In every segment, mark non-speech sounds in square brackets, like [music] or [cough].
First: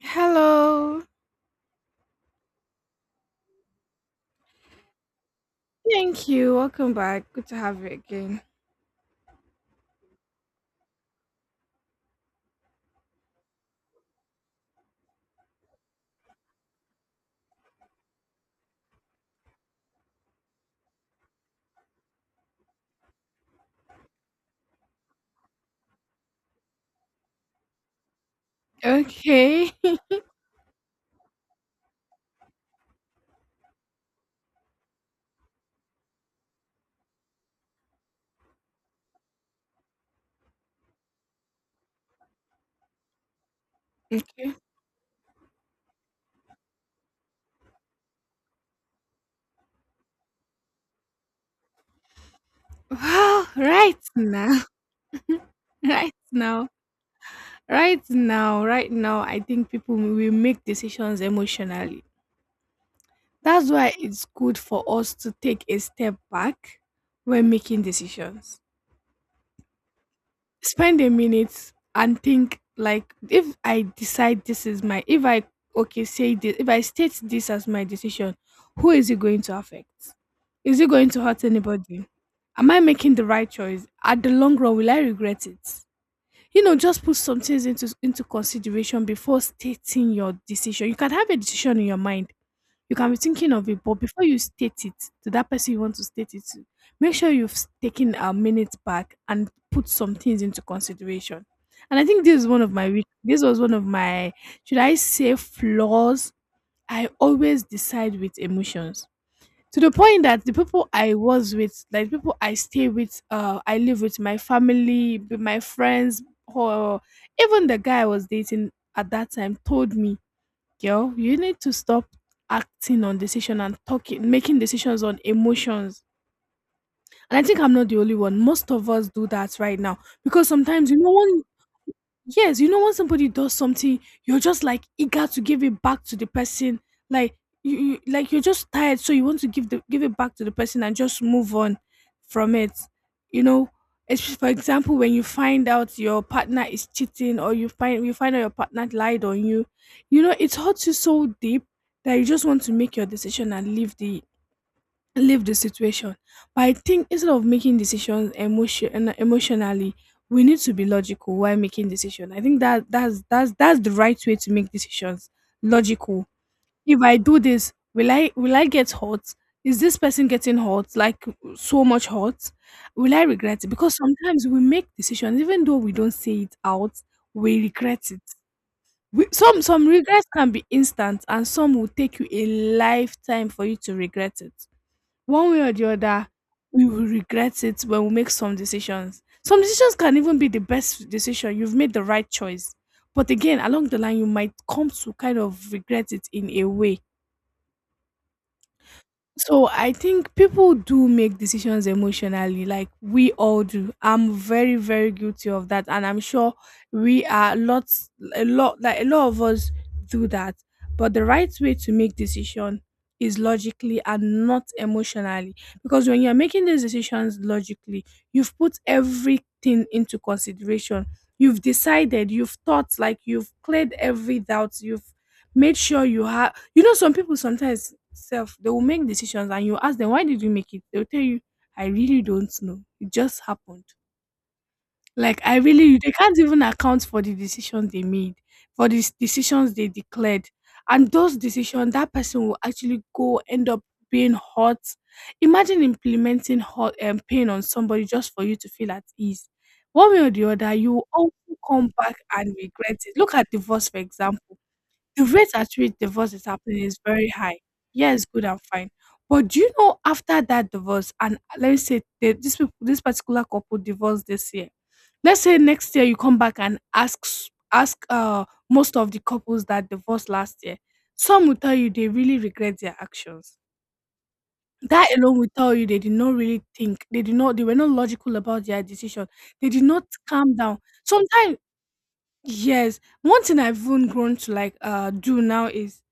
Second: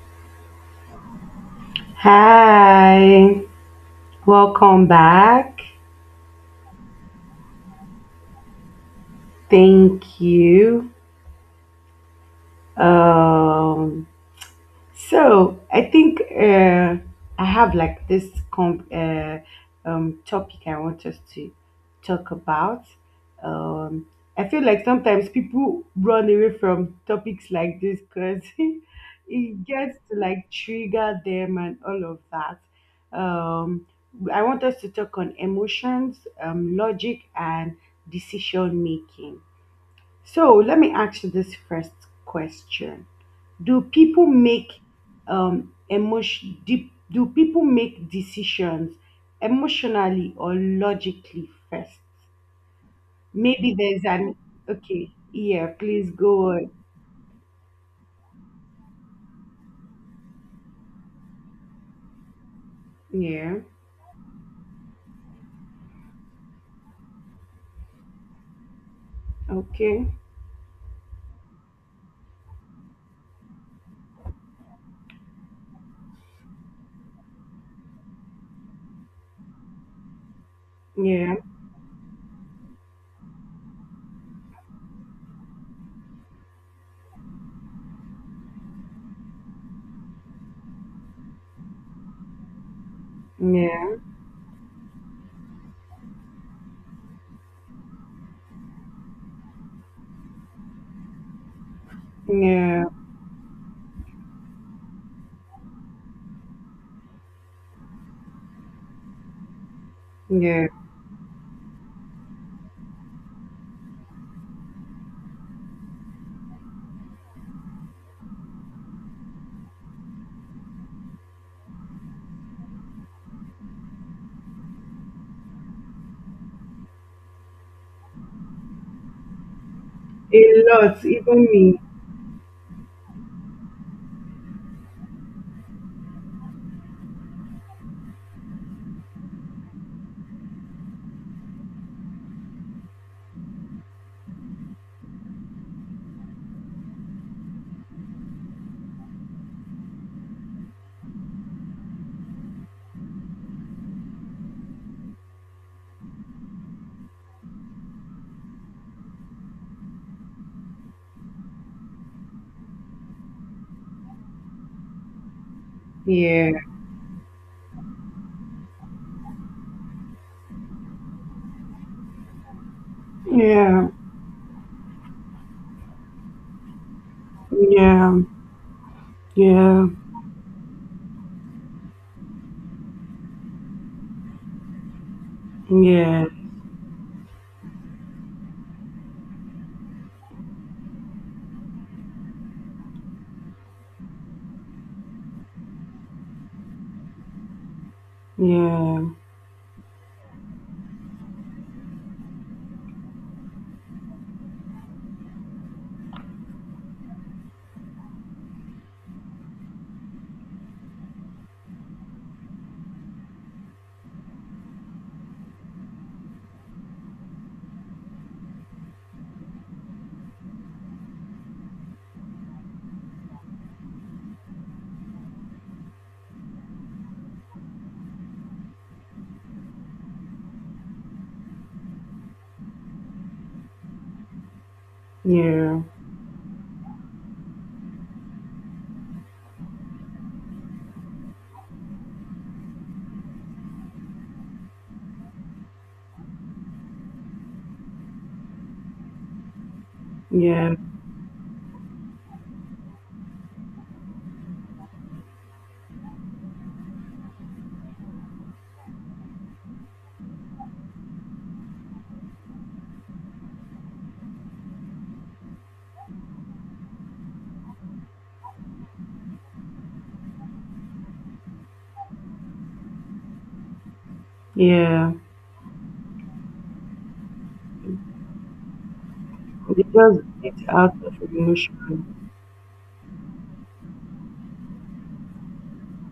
Hello. Hi, welcome back. Thank you. Welcome back. Good to have you again. Thank you. Um, so I think I have like this comp- uh, topic I want us to talk about. I feel like sometimes people run away from topics like this because [laughs] it Okay. gets [laughs] to like trigger them and all of that. Um, I want us to talk on emotions, logic, and decision making. So let me ask you this first question: Do people Okay. make emotion? Do people make decisions emotionally or logically first? Well, Maybe right there's an now, okay. Yeah, [laughs] please right go now, on. right now, I think people will make decisions emotionally. Yeah. That's why it's good for us to take a step back when making decisions. Okay. Spend a minute and think, like, if I decide this is my if I okay, say this, if I state this as my decision, who is it going to affect? Is it going to Yeah. hurt anybody? Am I making the right choice? At the long run, will I regret it? You know, just put some things into consideration before stating your decision. You can have a decision in your mind, you can be thinking of it, Yeah. but before you state it to that person you want to state it to, make sure you've taken a minute back and put some things into consideration. And I think this is one of Yeah. my weak- this was one of my, should I say, flaws. I always decide with emotions, to the point that the Yeah. people I was with, like people I stay with, I live with my family, with my friends, or even the guy I was dating at that time told me, "Girl, you need to stop acting on decision and talking, making decisions on emotions." And I think I'm not the only one. Most of us do that right now, A because sometimes you lot, know even when, me. yes, you know when somebody does something, you're just like eager to give it back to the person. Like you're just tired, so you want to give the give it back to the person and just move on from it. You know, for example, when you find out your partner is cheating, or you find out your partner lied on you, you know it hurts you so deep that you just want to make your decision and leave the situation. But I think instead of making decisions emotionally, we need to be logical while making decisions. I think that's the right way to make decisions. Logical. Yeah. If I do this, will I get hurt? Is this person getting hurt? Like so much hurt? Will I regret it? Yeah, Because sometimes we make decisions, even though we don't say it out, we regret yeah, it. Some yeah, some regrets can be instant, and some will take you a lifetime for you to regret it. One way or the yeah, other, we will regret it when we make some decisions. Some decisions can even be the best decision. You've made the right choice. But again, along the line, you might come to kind of regret it in a way. yeah, So I think people do make decisions emotionally, like we all do. I'm very, very guilty of that, and I'm sure we are lots, a lot, like a lot of us do that. But the right way to make decision is logically and not emotionally, because when you're making these decisions logically, you've put everything into consideration. You've decided, you've thought, like you've cleared every doubt, you've made sure you have. You know, some people sometimes self, they will make decisions, and you ask them, "Why did you make it?" They'll tell you, "I really don't know, it just happened." Like, I yeah, really they can't even account for the decisions they made, for these decisions they declared. And those decisions, that person will actually go end up being hurt. Imagine implementing hurt and pain on somebody just for you to feel at ease. One way or the yeah, other, you will also come back and regret it. Look at divorce, for example. The rate at which divorce is happening is very high. Yes, good and fine. But do you know, after that divorce, and let me say this particular couple divorced this year. Let's say next year you come back and ask most of the couples that divorced last year. Some will tell you they really regret their actions. That yeah. alone will tell you they did not really think. They did not. They were not logical about their decision. They did not Because calm it's down. out of Sometimes, emotion. yes, one thing I've even grown to like do now is,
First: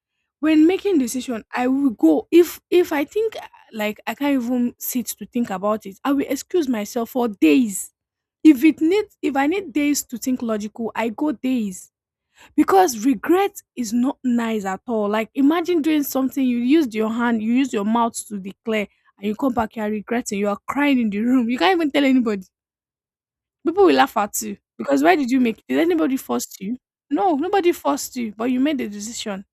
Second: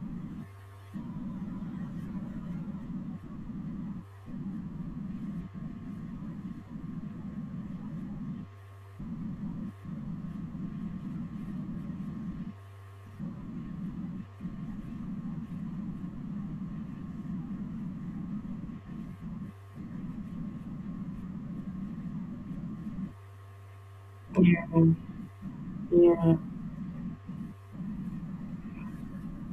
when making decision, I will go, if I think like I can't even sit to think about it, I will excuse myself for days. If it needs, if I need days to think logical, I go days, because regret is not nice at all. Like, imagine doing something, you used your hand, you used your mouth to declare, and you come back, you are regretting, you are crying in the room. You can't even tell anybody. People will laugh at you, Yeah, because why did you make? Did anybody yeah, force you? No, nobody forced you, but you made the decision.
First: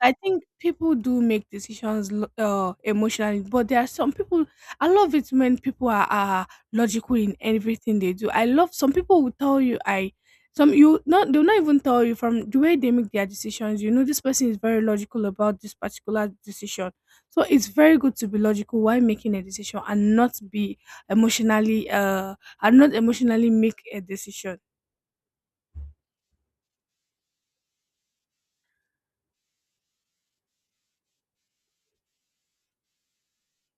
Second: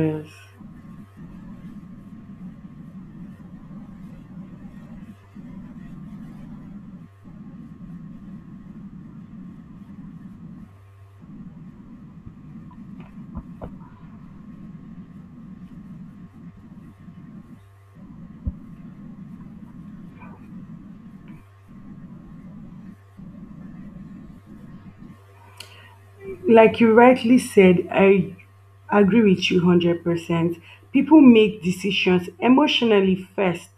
I think people do make decisions emotionally, but there are some people. I love it when people are logical in everything they do. I love, some people will tell you, I some you not they'll not even tell you, from the way they make their decisions, you know this person is very logical about this particular decision. So it's very good to be logical while making a decision, and not be emotionally and not emotionally make a decision. Like you rightly said, I agree with you 100%. People make decisions emotionally first.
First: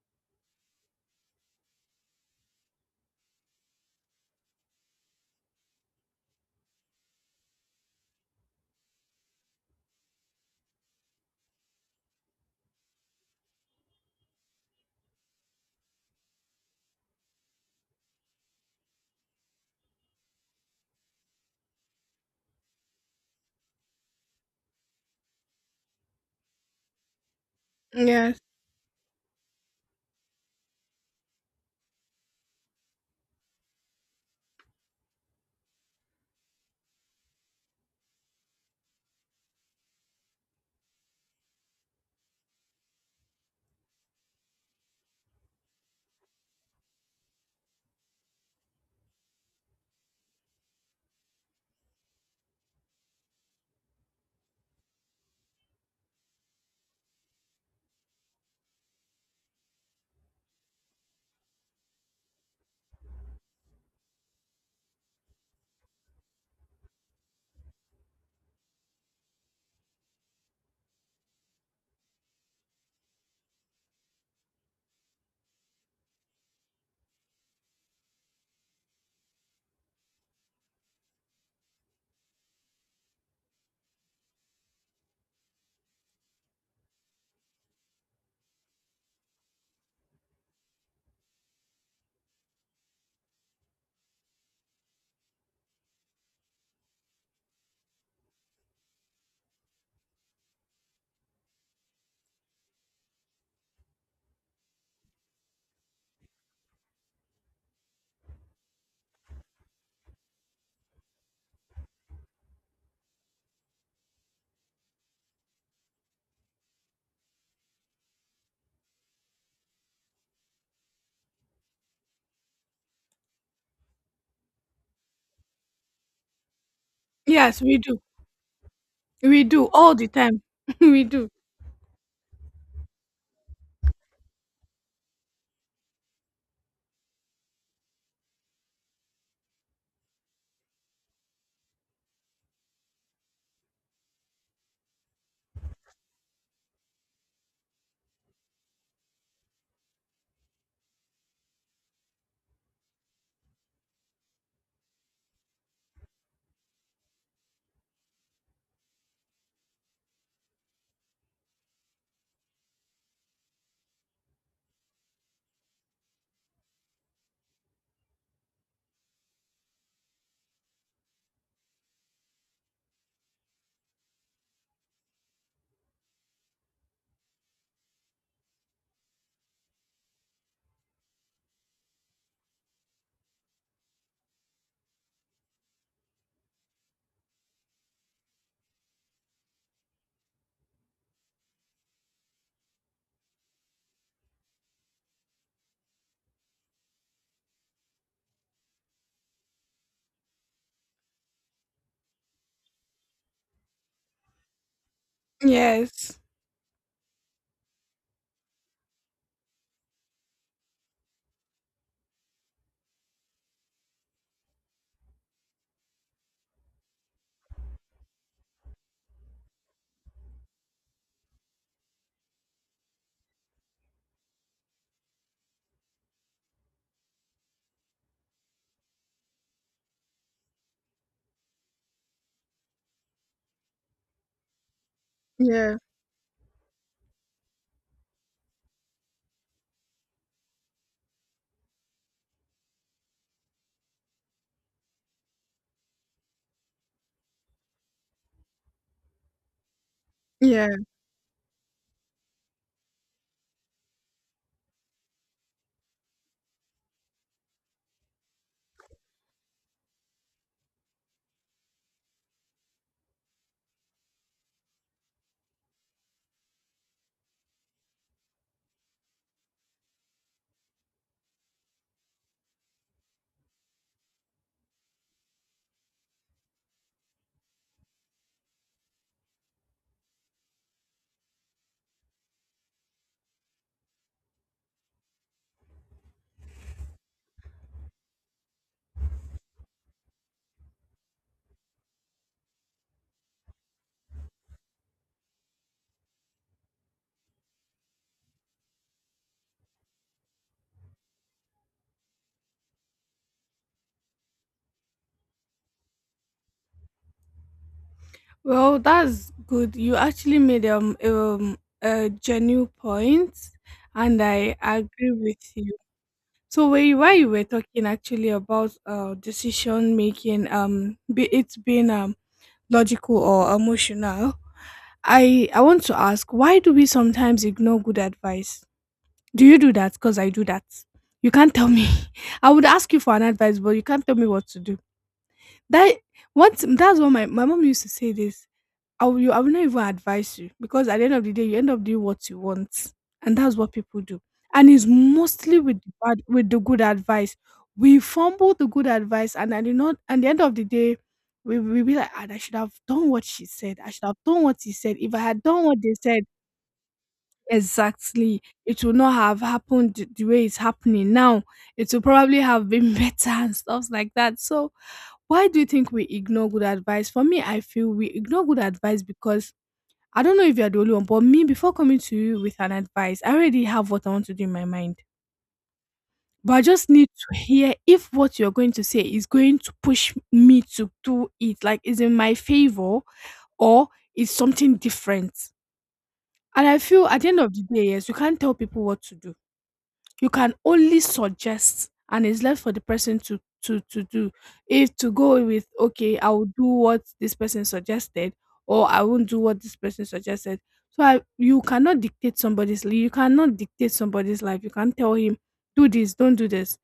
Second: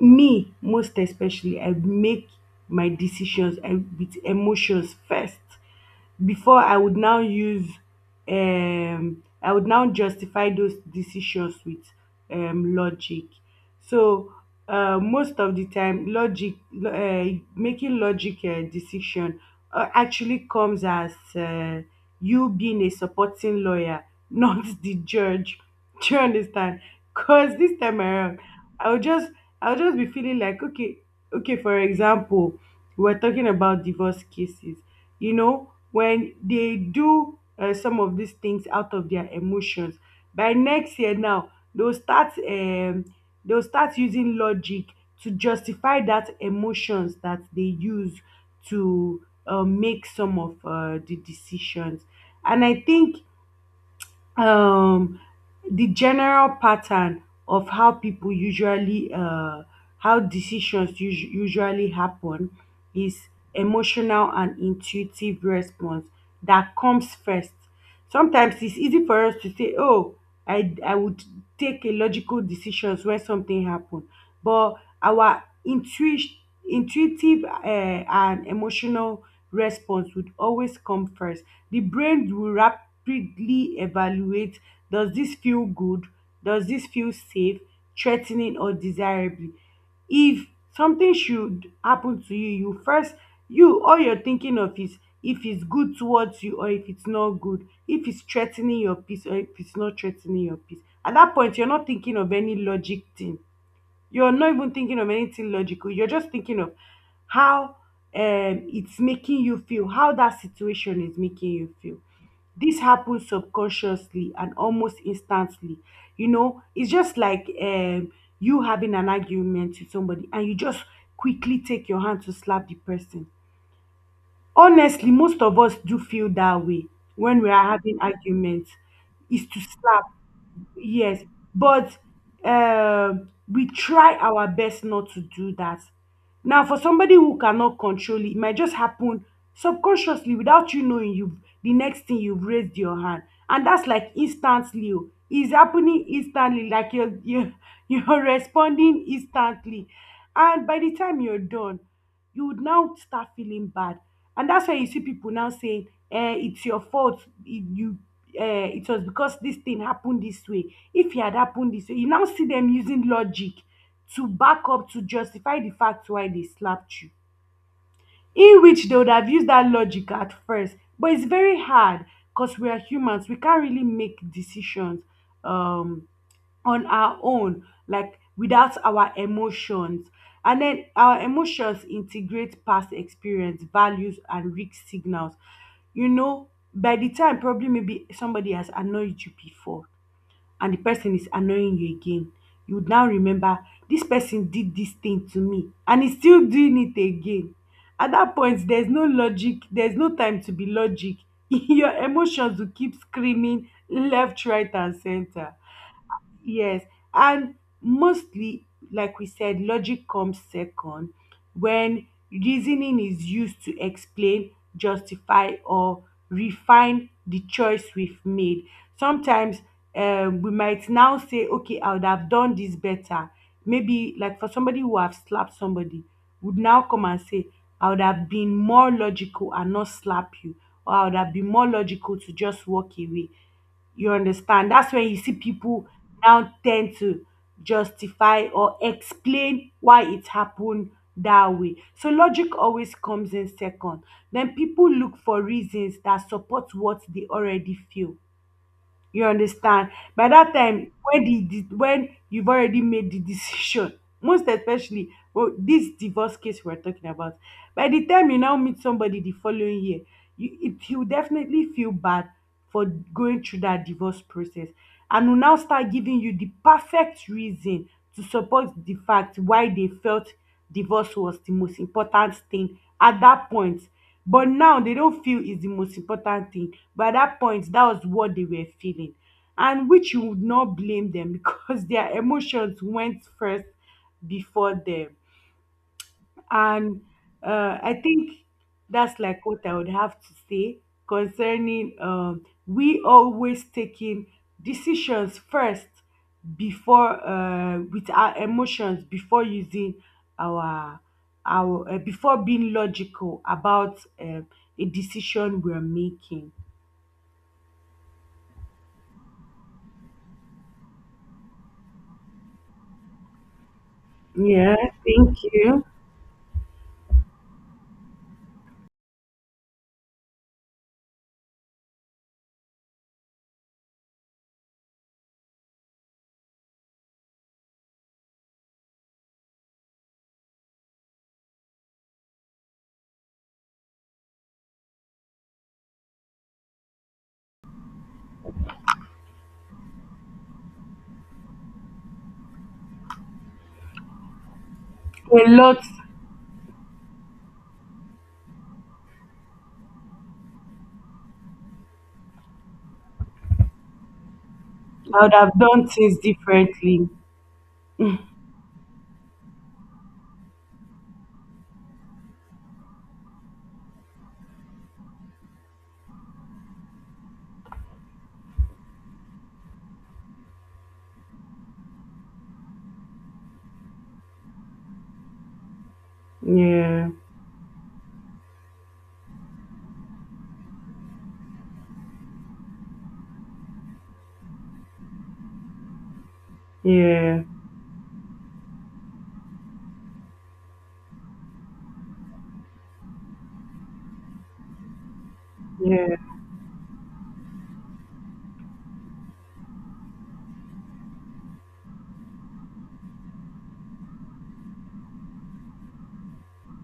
Me, most especially, I make my decisions, with emotions first before I would now use I would now justify those decisions with logic. So most of the time, logic, making logic decision actually comes as you being a supporting lawyer, [laughs] not the judge. Do you understand? Because this time around, Yes, I will just I will just be feeling like, okay, okay, for example, we're talking about divorce cases. You know, when they do some of these things out of their emotions, by next year now, they'll start um they'll start using logic to justify that emotions that they use to make some of the decisions. And I think um the general pattern of how people usually how decisions usually happen is emotional and intuitive response that comes first. Sometimes it's easy for us to say, oh, I would take a logical decisions when something happen. But our intuition intuitive and emotional response would always come first. The brain will rapidly evaluate: does this feel good? Does this feel safe, threatening, or desirable? If something should happen to you, you first, all you're thinking of is if it's good towards you or if it's not good, if it's threatening your peace or if it's not threatening your peace. At that point, you're not thinking of any logic thing, you're not even thinking of anything logical. You're just thinking of how it's making you feel, how that situation is making you feel. This happens subconsciously and almost instantly. You know, it's just like, you having an argument with somebody and you just quickly take your hand to slap the person. Honestly, most of us do feel that way when we yes, are we having do, arguments, we is to do all slap. the time, [laughs] we Yes, do. but we try our best not to do that. Now, for somebody who cannot control it, it might just happen subconsciously without you knowing. You, the next thing, you've raised your hand, and that's like instantly. Oh. It's happening instantly, like [laughs] you're responding instantly, and by the time you're done, you would now start feeling bad. And that's why you see people now saying, eh, it's your fault. You It was because this thing happened this way. If it had happened this way, you now see them using logic to back up, to justify the fact why they slapped you. In which they would have used that logic at first, but it's very hard because we are humans. We can't really make decisions um on our own, like without our emotions. And then our emotions integrate past experience, values, and risk signals. You know, by the time probably maybe somebody has annoyed you before and the person is annoying you again, you would now remember: this person did this thing to me and he's still doing it again. At that point, there's no logic, there's no time to be logic. [laughs] Your emotions will keep screaming left, right, and center. Yes. Yes, and mostly, like we said, logic comes second when reasoning is used to explain, justify, or refine the choice we've made. Sometimes we might now say, okay, I would have done this better. Maybe, like for somebody who have slapped somebody, would now come and say, I would have been more logical and not slap you, or I would have been more logical to just walk away. You understand? That's when you see Yeah, people now tend to justify or explain why it happened that way. So logic always comes in second. Then people look for reasons that support what they already feel. You understand? By that yeah. time, when the when you've already made the decision, [laughs] most especially, well, this divorce case we're talking about, by the time you now meet somebody the following year, you definitely feel bad for going through that divorce process, and will now start giving you the perfect reason to support the fact why they felt divorce was the most important thing at that point. But now they don't feel is the most important thing. But at that point, that was what they were feeling. And which you would not blame them, [laughs] because their emotions went first before them. And I think that's like what I would have to say concerning, we always taking decisions first before, with our emotions, before using our, before being logical about a decision we're making. Well, that's good. You actually made a genuine point, and I Yeah, agree thank with you. you. So where you, while you were talking actually about decision making, be it being logical or emotional, I want to ask, why do we sometimes ignore good advice? Do you do that? Because I do that. You can't tell me. [laughs] I would ask you for an advice, but you can't tell me what to do. That, once, that's what my mom used to say this. I will not even advise you, because at the end of the day, you end up doing what you want, and that's what people do. And it's A mostly lot. with the good advice. We fumble the good advice, and at the not at the end of the day, we be like, "Ah, I should have done what she said. I should have done what he said. If I I would had have done what done they things said differently. exactly, it would not have happened the way it's happening now. It would probably have been [laughs] better and stuff like that." So, why do you think we ignore good advice? For me, I feel we ignore good advice because, I don't know if you're the only one, but me, before coming to you with an advice, I already have what I want to do in my mind. But I just need Yeah, to hear if what you're going to say is going to push me to do it, like is in my favor, or is something different. And I feel at the end yeah, of the day, yes, you can't tell people what to do, you can only suggest, and it's left for the person to to do, if to go with, yeah, okay, I will do what this person suggested, or I won't do what this person suggested. So I, you cannot you cannot dictate somebody's life. You can't tell him, do this, don't do this,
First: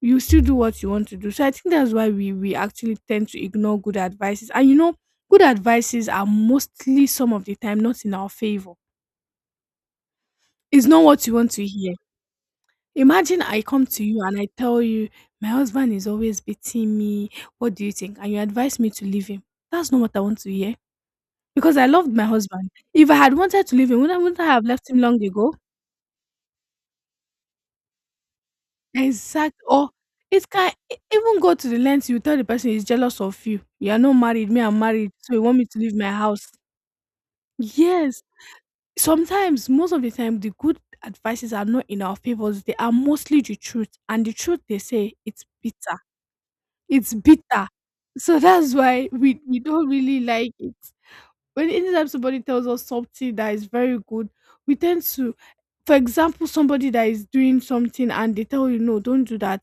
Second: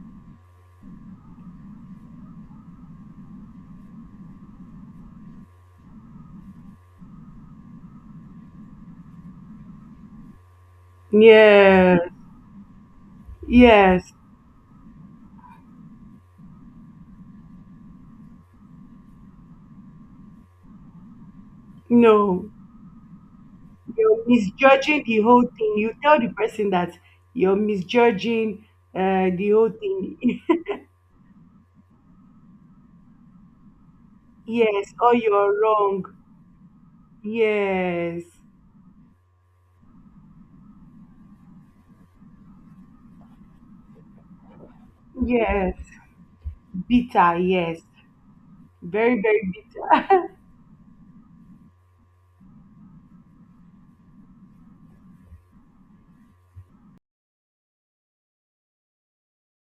you still do what you want to do. So I think that's why we actually tend to ignore good advices. And you know, good advices are mostly, some of the time, not in our favor. It's not what you want to hear. yeah, Imagine I come to yes. you and I tell you, my husband is always beating me. What do you think? And you advise me to leave him. That's not what I want to hear, because I loved my No, husband. If I had wanted to leave him, you're wouldn't I have left him misjudging the long whole ago? thing. You tell the person that you're misjudging the Exact. whole Or thing. it [laughs] can even go to the length you tell the person, he's jealous of you. You are not If married. Me, I'm yes, married. or So you you're want me to leave wrong. my house? Yes. Yes, Sometimes, most of the time, the good advices are not in our favors. They are mostly the truth. And the truth, they say, it's yes, bitter. It's bitter. bitter. Yes, So that's why very, very we don't bitter. really like it. When anytime somebody tells us something that is very good, we tend to, for example, somebody that is doing something and they tell you, no, don't do that.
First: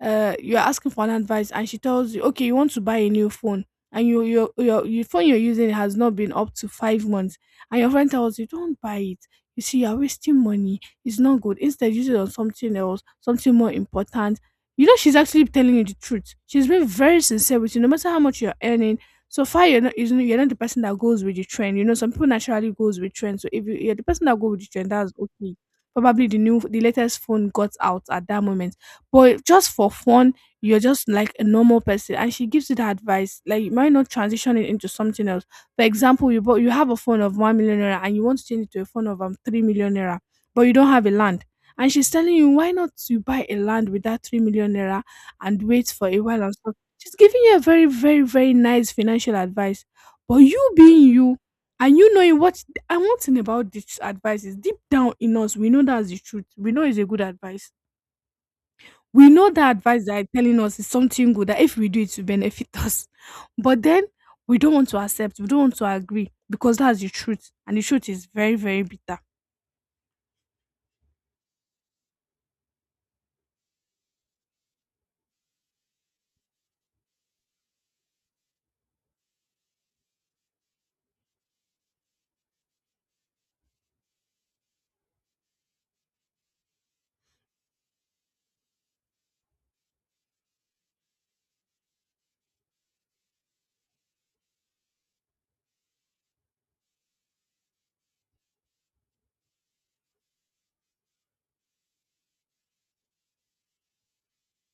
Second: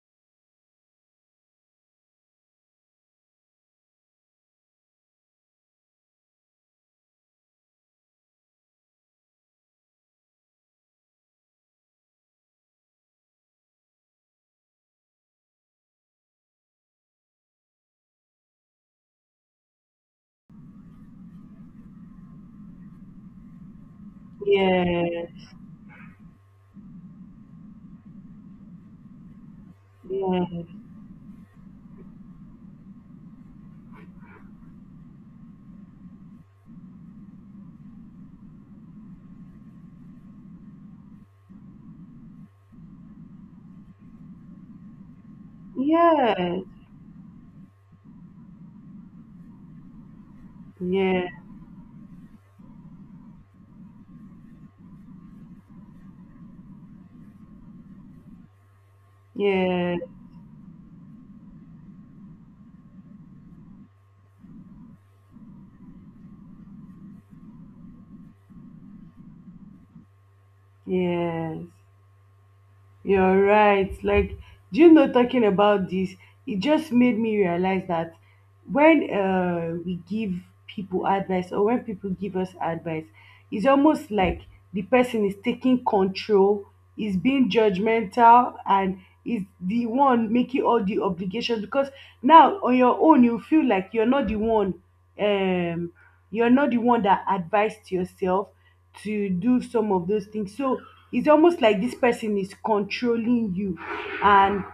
You're asking for an advice, and she tells you, okay, you want to buy a new phone, and your phone you're using has not been up to 5 months, and your friend tells you, don't buy it. You see, you're wasting money. It's not good. Instead, use it on something else, something more important. You know, she's actually telling you the truth. She's been very sincere with you, no matter how much you're earning. So far, you're not the person that goes with the trend. You know, some people naturally goes with trend. So if you're the person that goes with the trend, Yeah, that's okay. Probably the latest phone got out at that moment, but just for fun yeah, you're just like a normal person, and she gives you the advice. Like, you might not transition it into something else. For example, you have a phone of 1 million naira and you want to change it to a phone of 3 million naira, but you don't have a land, and she's telling you, why not you buy a land with that 3 million naira and wait for a while and yeah, stuff. She's giving you a very nice financial advice, but you being yeah, you and you knowing what. And one thing about this advice is, deep down in us, we know that's the truth. We know it's a good advice. We know that yeah, advice that are telling us is something good that if we do it to benefit [laughs] us. But then we don't want to accept, we don't want to agree, because that's the truth. And the truth is very, very bitter. yes. You're right. Like, do you know, talking about this, it just made me realize that when we give people advice or when people give us advice, it's almost like the person is taking control, is being judgmental, and is the one making all the obligations, because now on your own, you feel like you're not the one um you're not the one that advised yourself to do some of those things. So it's almost like this person is controlling you, and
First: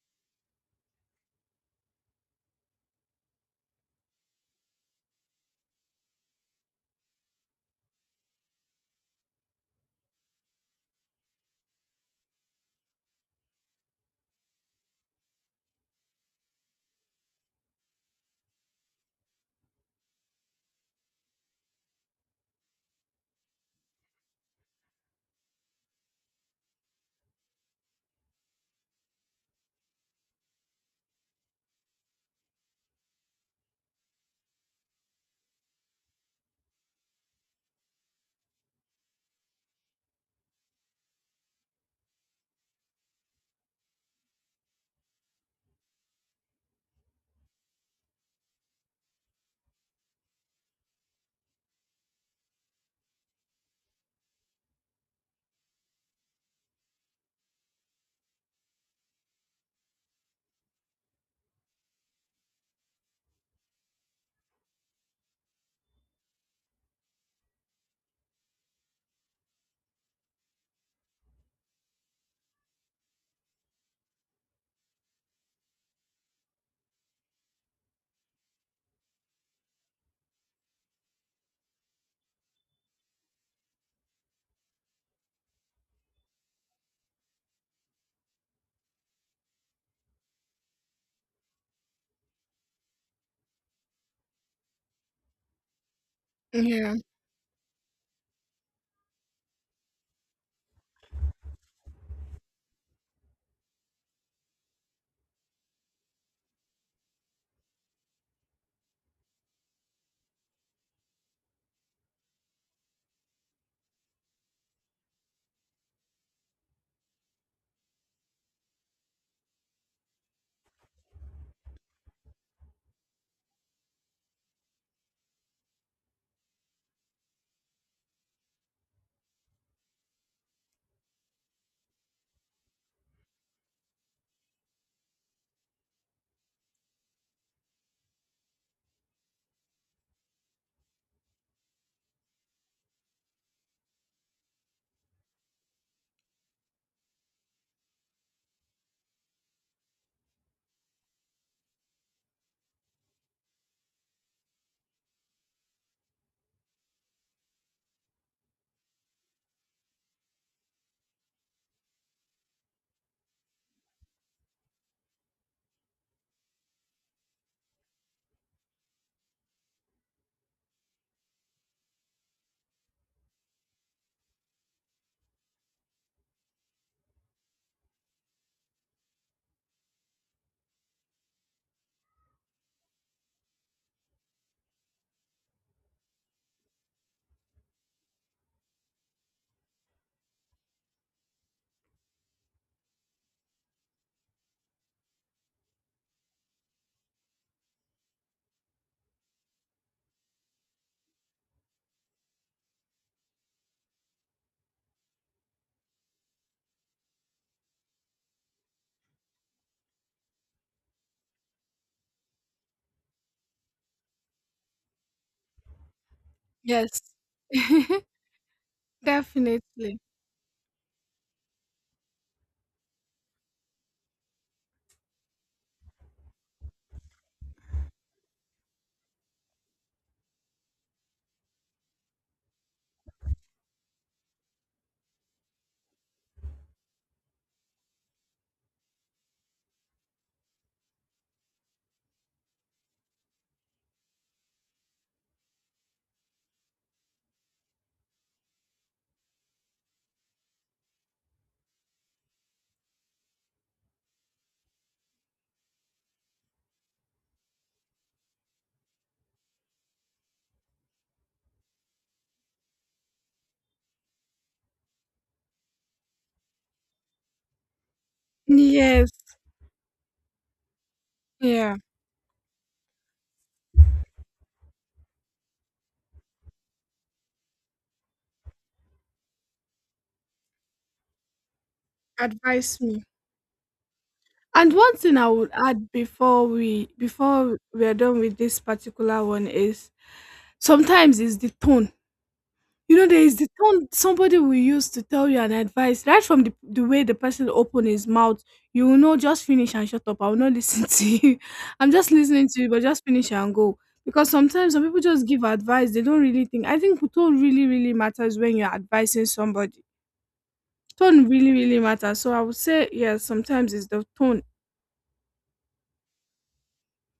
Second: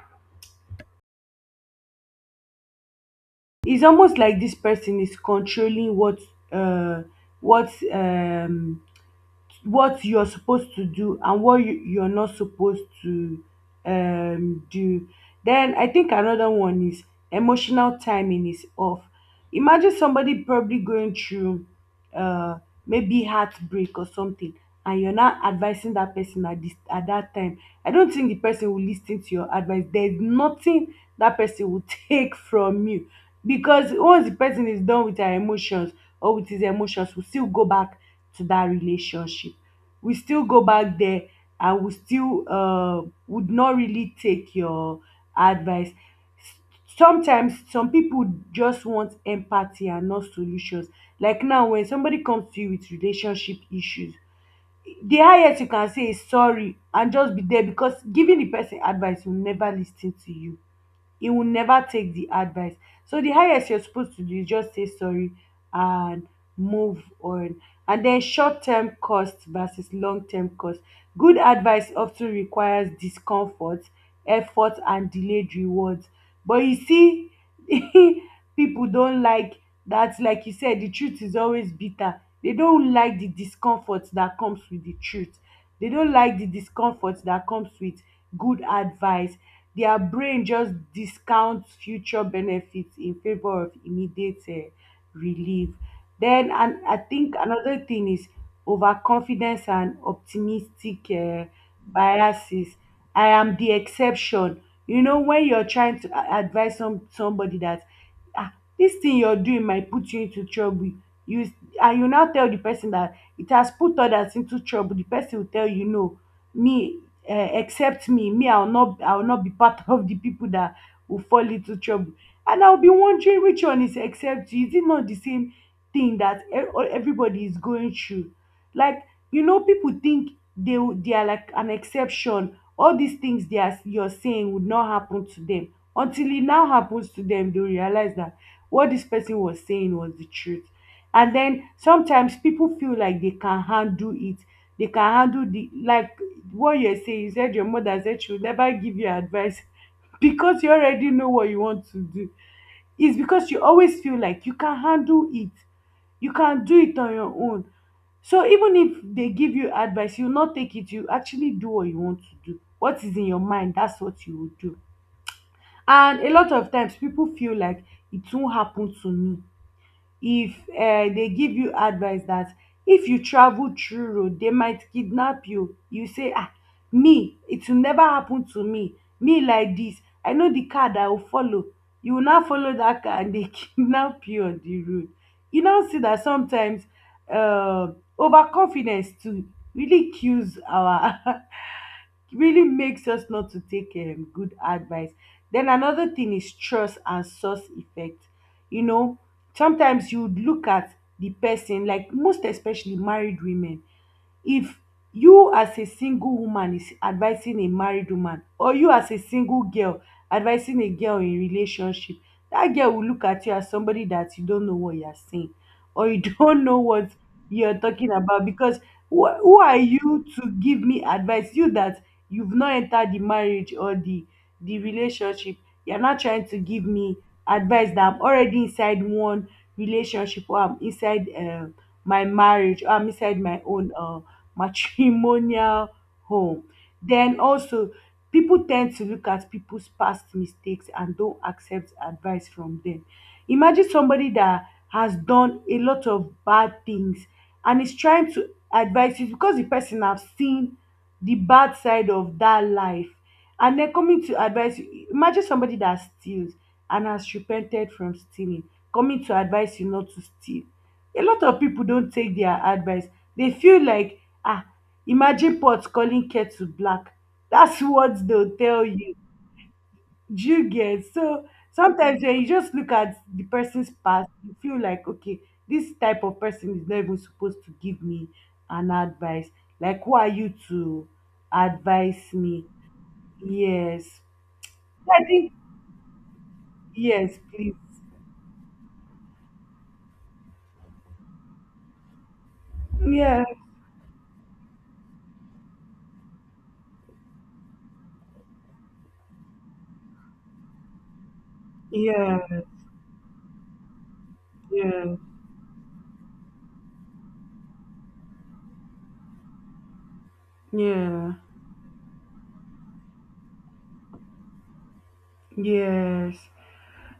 it's almost like this person is controlling uh what um what you're supposed to do and what you're not supposed to do. Then I think another one is emotional timing is off. Imagine somebody probably going through uh, maybe heartbreak or something, and you're not advising that person at that time. I don't think the person will listen to your advice. There's nothing that person will [laughs] take from you, because once the person is done with their emotions or with his emotions, will still go back to that relationship, we still go back there. I would still would not really take your advice. Sometimes some people just want empathy and not solutions. Like now, when somebody comes to you with relationship issues, the highest you can say is sorry and just be there, because giving the person advice, will never lis ten to you. He will never take the advice. So the highest you're supposed to do is just say sorry and move on. And then short term cost versus long term cost. Good advice often requires discomfort, effort, and delayed rewards. But you see, [laughs] people don't like that. Like you said, the truth is always bitter. They don't like the discomfort that comes with the truth. They don't like the discomfort that comes with good advice. Their brain just discounts future benefits in favor of immediate relief. Then, and Yeah. I think another thing is overconfidence and optimistic biases. I am the exception. You know, when you're trying to advise somebody that, ah, this thing you're doing might put you into trouble, you s- and you now tell the person that it has put others into trouble. The person will tell you, no, me, except me, me, I will not be part of the people that will fall into trouble. And I'll be wondering which one is except you. Is it not the same thing that everybody is going through? Like, you know, people think they are like an exception. All these things they are you're saying would not happen to them until it now happens to them. They realize that what this person was saying was the truth. And then sometimes people feel like they can handle it. They can handle the, like, what you say. You said your mother said she will never give you advice [laughs] because you already know what you want to do. It's because you always feel like you can handle it. You can do it on your own. So even if they give you advice, you not take it. You actually do what you want to do. What is in your mind, that's what you will do. And a lot of times people feel like it won't happen to me if dey give you advice that if you travel through road dey might kidnap you. You say, me, it will never happen to me, me like dis. I know the car that I will follow. You will now follow that car, and dey [laughs] kidnap you on the road. You now see that sometimes overconfidence too really kills our [laughs] really makes us not to take good advice. Then another thing is trust and source effect. You know, sometimes you would look at the person, like most especially married women, if you as a single woman is advising a married woman, or you as a single girl advising a girl in relationship, that girl will look at you as somebody that you don't know what you're saying, or you [laughs] don't know Yes. what you're [laughs] talking about. Because who are Definitely. you to give me advice? You that you've not entered the marriage or the relationship. You're not trying to give me advice that I'm already inside one relationship, or I'm inside my marriage, or I'm inside my own matrimonial home. Then also, people tend to look at people's past mistakes and don't accept advice from them. Imagine somebody that has done a lot of bad things and is trying to advise you because the person has seen the bad side of that life and den coming to advise you. Imagine somebody that steals and has repented from stealing coming to advise you not to steal. A lot of people don't take their advice. They feel like, ah, imagine, pot calling kettle black. That's what they'll tell Yes. you. Do you get? So Yeah. sometimes when you just look at the person's past, you feel like, okay, this type of person is not even supposed to give me an advice. Like, who are you to advise me? Advise me. Yes, And one thing I I would think. add before we Yes, before please. we are done with this particular one is sometimes is the tone. You know, there is Yeah. the tone somebody will use to tell you an advice. Right from the way the person open his mouth, you will know, just finish and shut up. I will not [laughs] listen to you. I'm just Yeah. listening to you, but just finish and go. Because sometimes some people Yeah. just give advice, they don't really think. I think tone really, really matters when you're advising somebody. Tone Yeah. really, really matters. So I would say, yes, sometimes it's the tone. Yes.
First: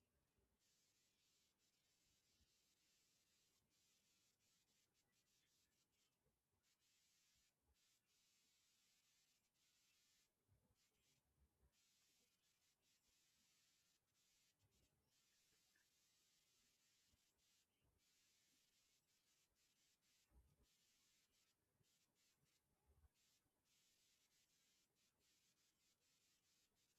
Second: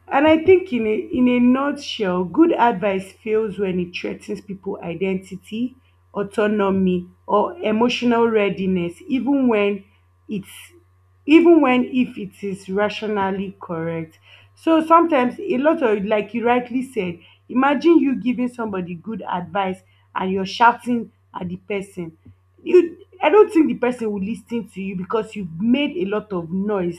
And I think in a nutshell, good advice fails when it threatens people identity, autonomy, or emotional readiness, it's even when if it is rationally correct. So sometimes a lot of, like you rightly said, imagine you giving somebody good advice and you're shouting at the person. You, I don't think the person will listen to you, because you've made a lot of noise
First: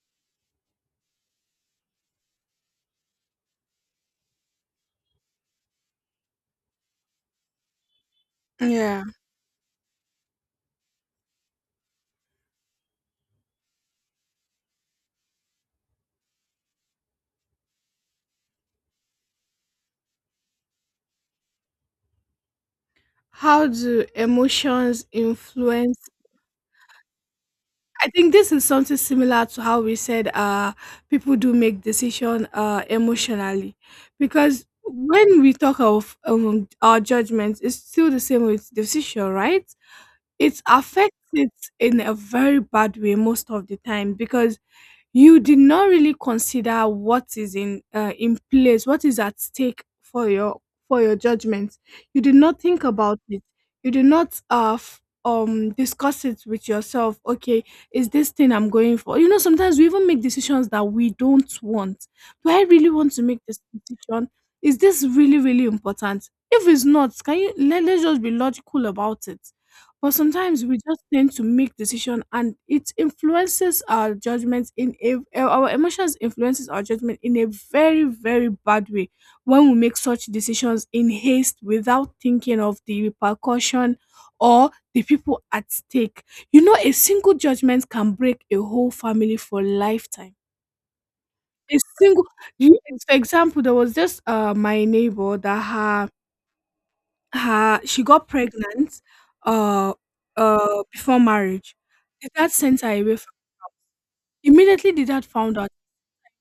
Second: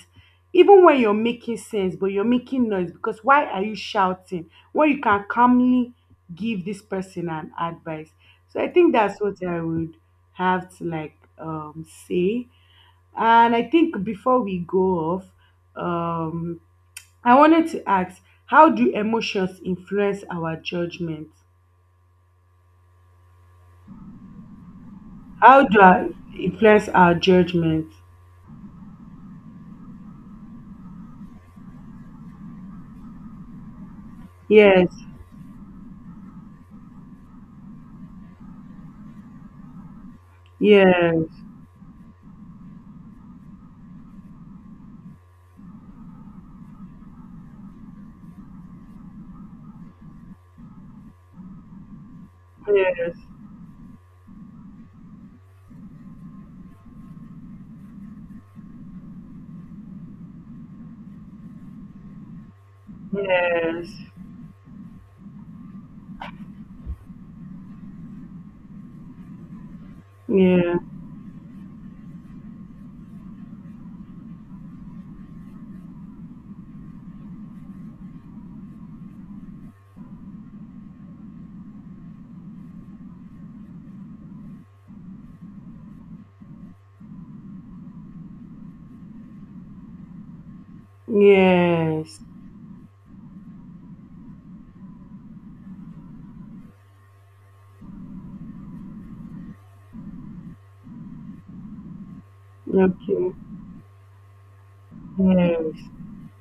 even when you're making sense, but you're making noise. Because why are you shouting when you can calmly give this person an advice? So I think Yeah. that's what I would have to like say. And I think before we go off, um I wanted to ask, how do emotions influence our judgment? How do emotions How do I influence? influence our judgment? I think this is something similar to how we said people do make decision emotionally, because Yes. when we talk of our judgments, it's still the same with decision, right? It affects Yes. it in a very bad way most of the time, because you did not really consider what is in place, what is at stake for your judgment. You did not think Yes. about it. You did not discuss it with yourself. Okay, is this thing I'm going for? You know, sometimes we even make decisions that we don't want. Do I really want to make this Yes. decision? Is this really, really important? If it's not, can you let's just be logical about it. But sometimes Yeah. we just tend to make decision, and it influences our judgments in a our emotions influences our judgment in a very, very bad way when we make such decisions in haste without thinking of the repercussion or the people at stake. You know, a single judgment can break a whole family for lifetime. A Yes. single, you- for example, there was this my neighbor that her she got pregnant uh before marriage. The dad sent her away. From, Okay. immediately, the dad found out. Yes.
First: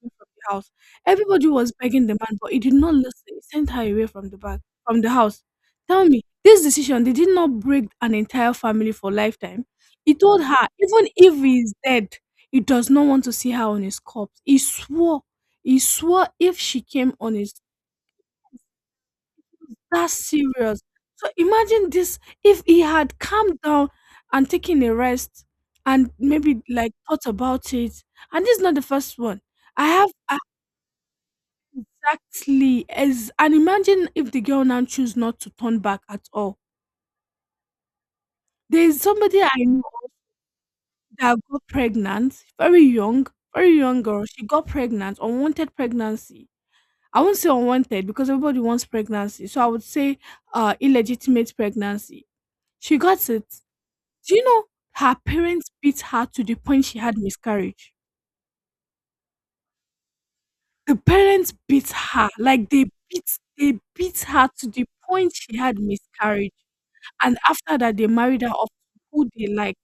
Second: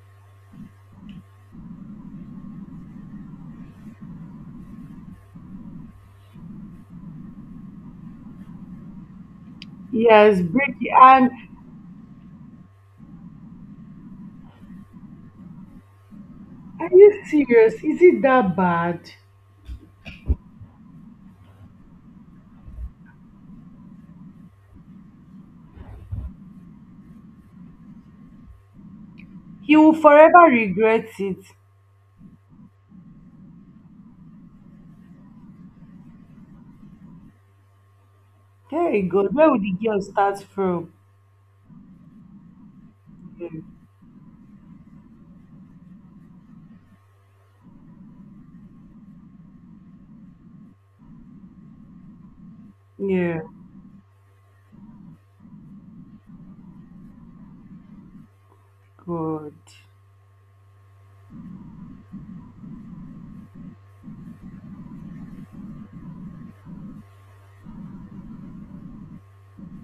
Away from the house. Everybody was begging the man, but he did not listen. He sent her away from the back from the house. Tell me, this decision they did not break an entire family for lifetime? He Yes, told her, Bricky. even And if he is dead, he does not want to see her on his corpse. He swore if she are came you on his, serious? Is it that bad? that's serious. So imagine this, if he had calmed down and taken a rest and maybe like thought about it. And this is not the first one. He I will have. forever regret it. Exactly. As and imagine if the girl now choose not to turn back at all. Very There's good. somebody Where I would the know girl start from? that got pregnant, Yeah. very young girl. She got pregnant, unwanted pregnancy. I won't say unwanted because everybody wants pregnancy. So I would say illegitimate pregnancy. She got Yeah. it. Do you know her parents beat her to the point she had miscarriage? Good. The parents beat her, like they beat her to the point she had miscarriage. And after that, they married her off to who they liked,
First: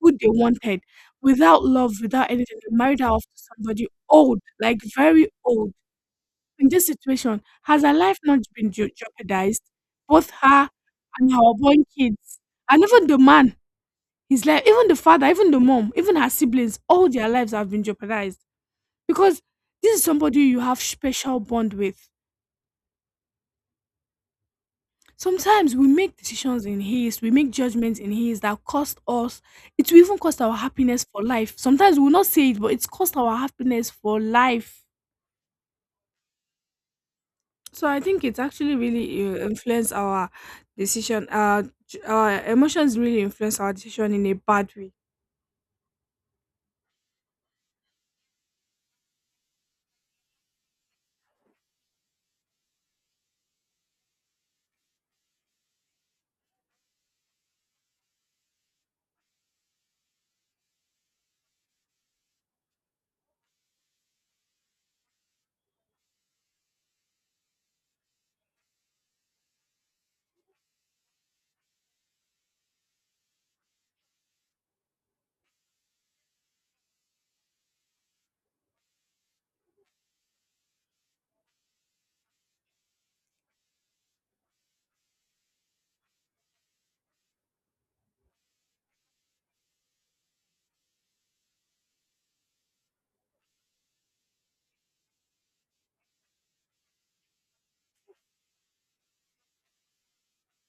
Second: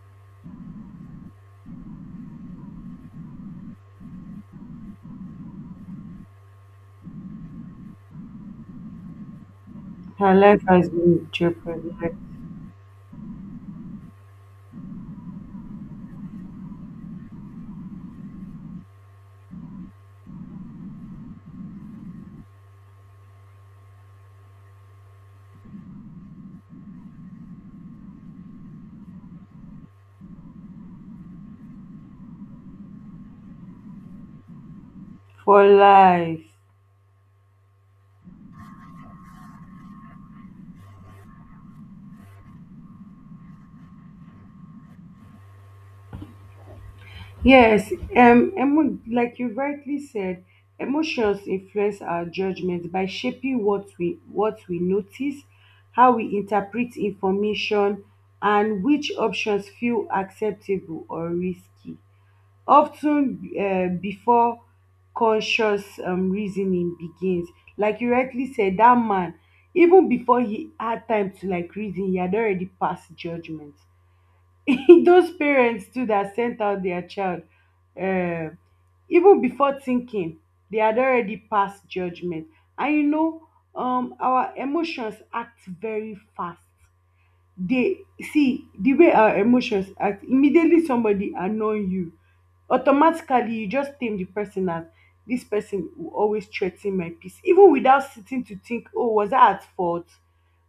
who they wanted, without love, without anything. They married her off to somebody old, like very old. In this situation, has her life not been jeopardized? Both Her life her has been and her unborn jeopardized kids, and even the man, his life, even the father, even the mom, even her siblings, all their lives have been jeopardized because this is somebody you have special bond with. Sometimes we make decisions in haste, we make judgments in haste that cost us, it will even cost our happiness for life. Sometimes we will not say it, but it's cost our happiness for life. for life. So I think it's actually really influence our decision. Our emotions really influence our decision in a bad way. Yes, like you rightly said, emotions influence our judgment by shaping what we notice, how we interpret information, and which options feel acceptable or risky. Often before conscious reasoning begins. Like you rightly said, that man, even before he had time to like reason, he had already passed judgment. [laughs] Those parents too that sent out their child, um even before thinking, they had already passed judgment. And you know, our emotions act very fast. They see the way our emotions act. Immediately somebody annoy you, automatically you just tame the person as, this person will always threa ten my peace, even without sitting to think, oh, was I at fault?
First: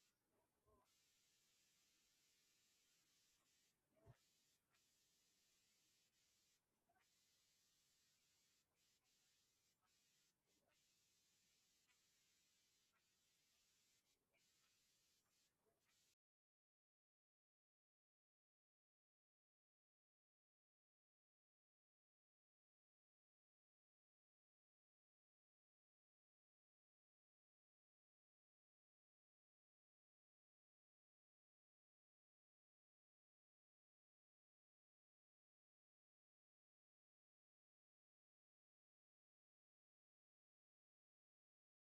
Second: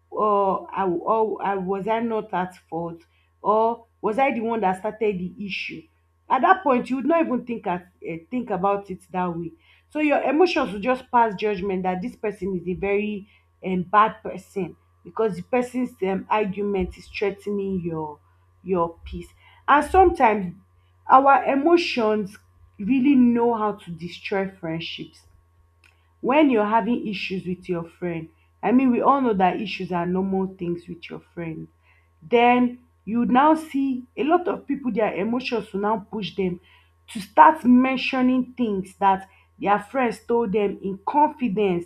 Or I, or I was I not at fault? Or was I the one that started the issue? At that point, you would not even think at, think about it that way. So your emotions will just pass judgment that this person is a very bad person, because the person's argument is threatening your peace. And sometimes our emotions really know how to destroy friendships. When you're having issues with your friend, I mean, we all know that issues are normal things with your friend. Then you now see a lot of people, their emotions will now push them to start mentioning things that their friends told them in confidence,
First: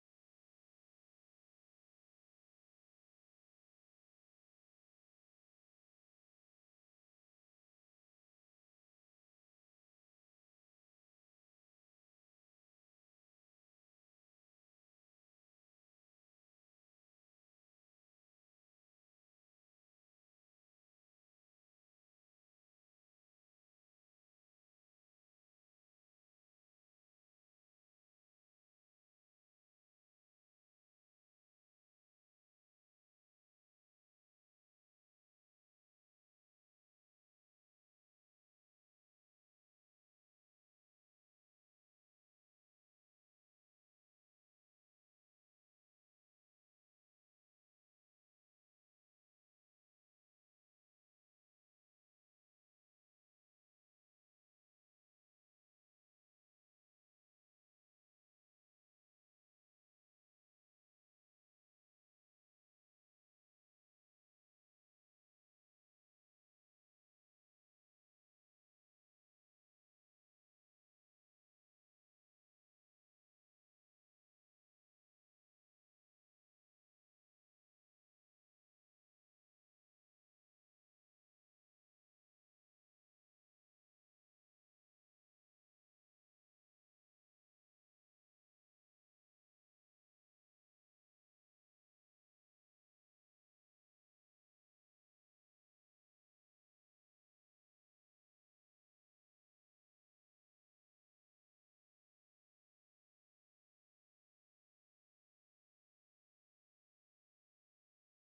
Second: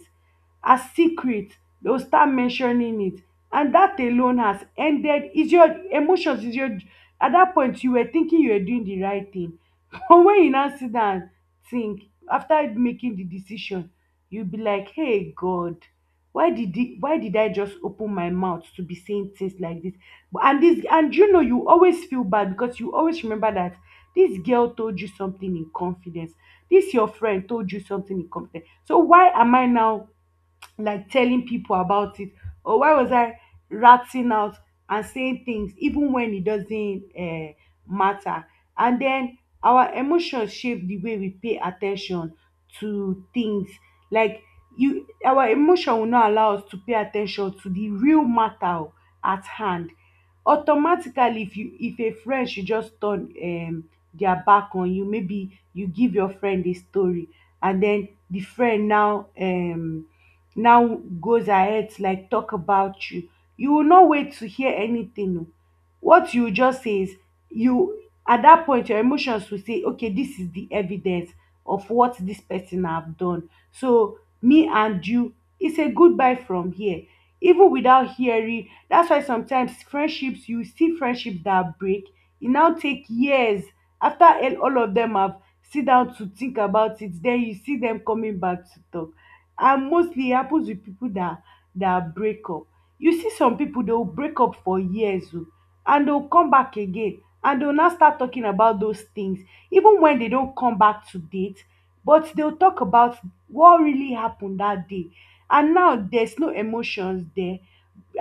as secret. They will start mentioning it. And that alone has ended. Is your emotions, is your, at that point you were thinking you were doing the right thing. [laughs] But when you now sit down and think, after making the decision, you be like, hey god, why did I just open my mouth to be saying things like this? But and this, and you know, you always feel bad because you always remember that this girl told you something in confidence, this your friend told you something in confidence. So why am I now like telling people about it? Or why was I ratting out and saying things even when it doesn't matter? And then our emotions shape the way we pay attention to things. Like, you our emotion will not allow us to pay attention to the real matter at hand. Automatically, if you if a friend should just turn their back on you, maybe you give your friend a story, and then the friend now now goes ahead to like talk about you, you will not wait to hear anything. Oh, what you just say is, you, at that point your emotions will say, okay, this is the evidence of what this person have done. So me and you, it's a goodbye from here. Even without hearing, that's why sometimes friendships, you see friendships that break. It now take years, after all of them have sit down to think about it. Then you see them coming back to talk. And mostly it happens with people that break up. You see some people, they will break up for years, oh, and they'll come back again, and they'll now start talking about those things even when they don't come back to date. But they'll talk about what really happened that day, and now there's no emotions there,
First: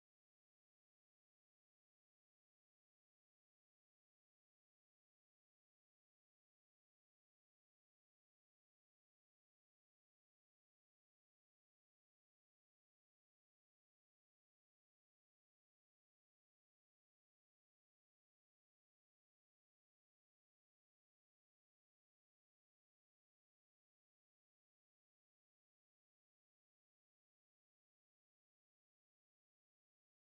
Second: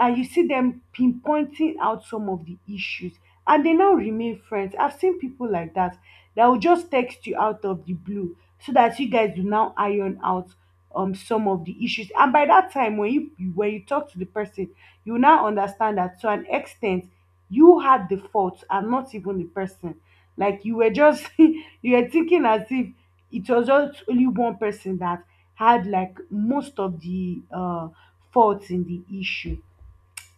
and you see them pinpointing out some of the issues, and they now remain friends. I've seen people like that that will just text you out of the blue, so that you guys do now iron out some of the issues. And by that time when you talk to the person, you now understand that to an extent you had the fault and not even the person. Like, you were just [laughs] you were thinking as if it was just only one person that had like most of the faults in the issue.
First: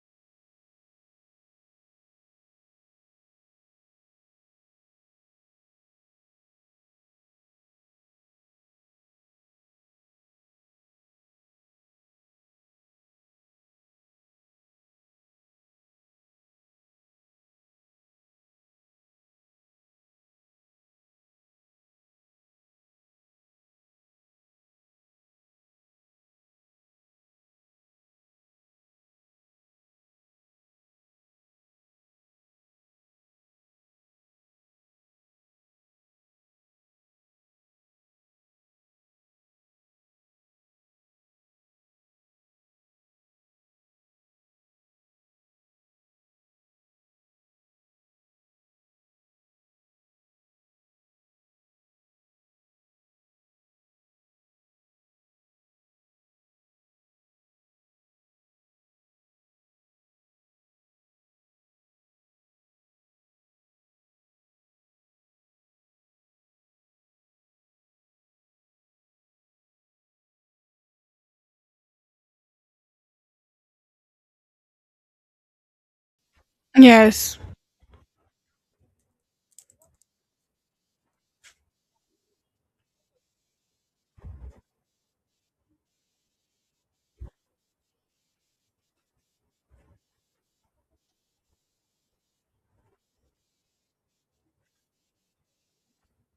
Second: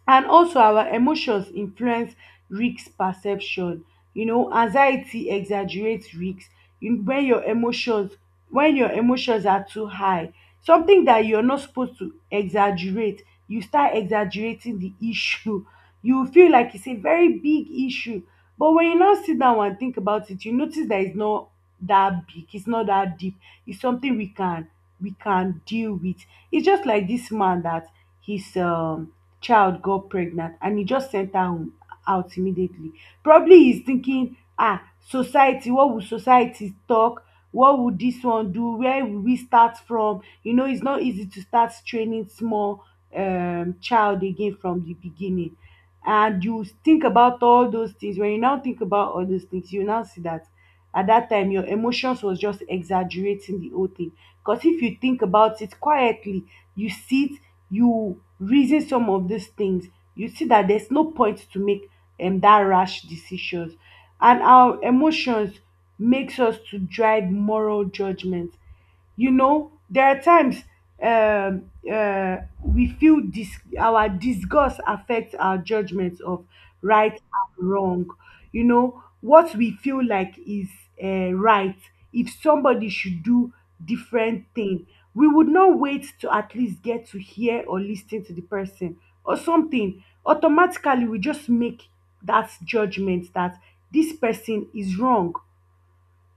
And also our emotions influence risk perception. You know, anxiety exaggerates risk. When your emotions, when your emotions are too high, something that you're not supposed to exaggerate, you start exaggerating the issue. [laughs] You feel like it's a very big issue, but when you now sit down and think about it, you notice that it's not that big, it's not that deep, it's something we can deal with. It's just like this man that, he's child got pregnant, and he just sent her home out immediately. Probably he's thinking, ah, society, what would society talk? What would this one do? Where will we start from? You know, it's not easy to start training small child again from the beginning. And you think about all those things. When you now think about all those things, you now see that at that time your emotions was just exaggerating the whole thing. Because if you think about it quietly, you sit, you reason some of these things, you see that there's no point to make that rash decisions. And our emotions makes us to drive moral judgment. You know, there are times we feel our disgust affects our judgment of right Yes. and wrong. You know, what we feel like is right, if somebody should do different thing, we would not wait to at least get to hear or listen to the person or something. Automatically, we just make that judgment that this person is wrong.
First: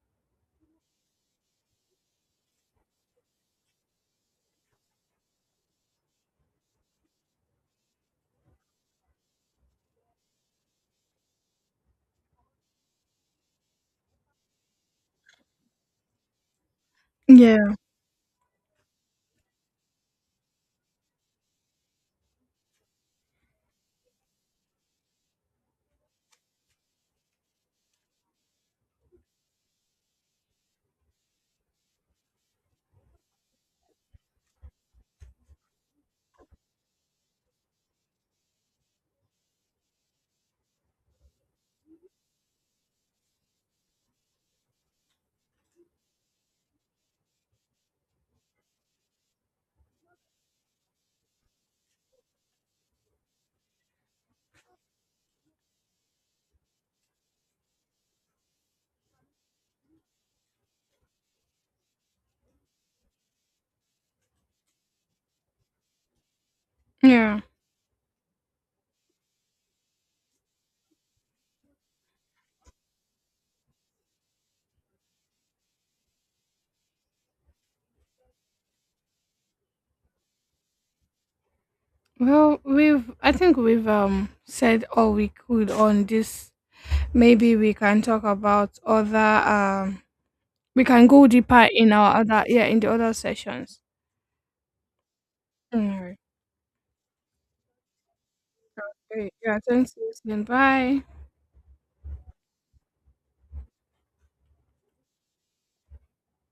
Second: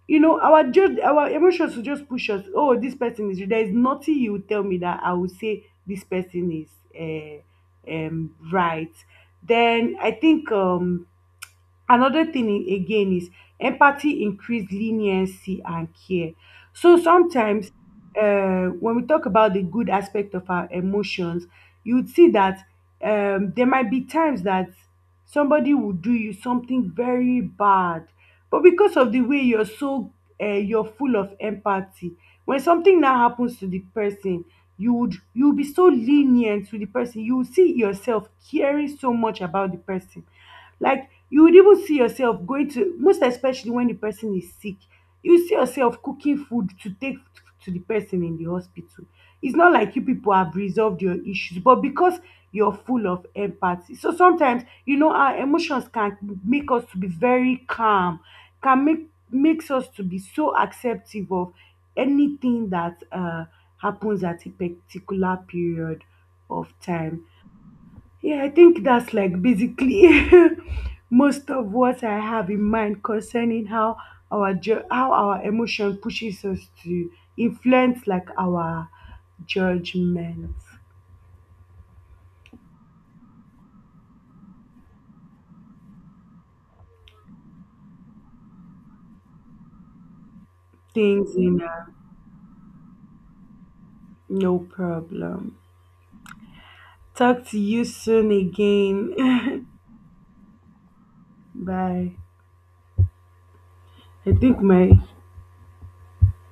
You know, our just our emotions will just push us, oh, this person is, there is nothing you will tell me that I will say this person is right. Then I think another thing again is, empathy increase leniency and care. So sometimes Yeah. When we talk about the good aspect of our emotions, you would see that there might be times that somebody will do you something very bad, but because of the way you're so you're full of empathy, when something now happens to the person, you will be so lenient to the person. You will see yourself caring so much about the person. Like, you would even see yourself going to, most especially when the person is sick, you see yourself cooking food to take to the person in the hospital. It's not like you people have resolved your issues, but because you're full of empathy. So sometimes, you know, our emotions can make us to be very calm, can makes us to be so acceptive of anything that happens at a particular period of time. Yeah. Yeah, I think that's like basically [laughs] most of what I have in mind concerning how how our emotion pushes us to influence like our judgment Well, we've I think we've said all we could on this. Maybe we can talk about other we can go things in deeper a, in our other, yeah, in the other sessions. no problem. All right. Talk to you soon Great. Yeah, again. [laughs] thanks. Susan. Bye. Bye. I think my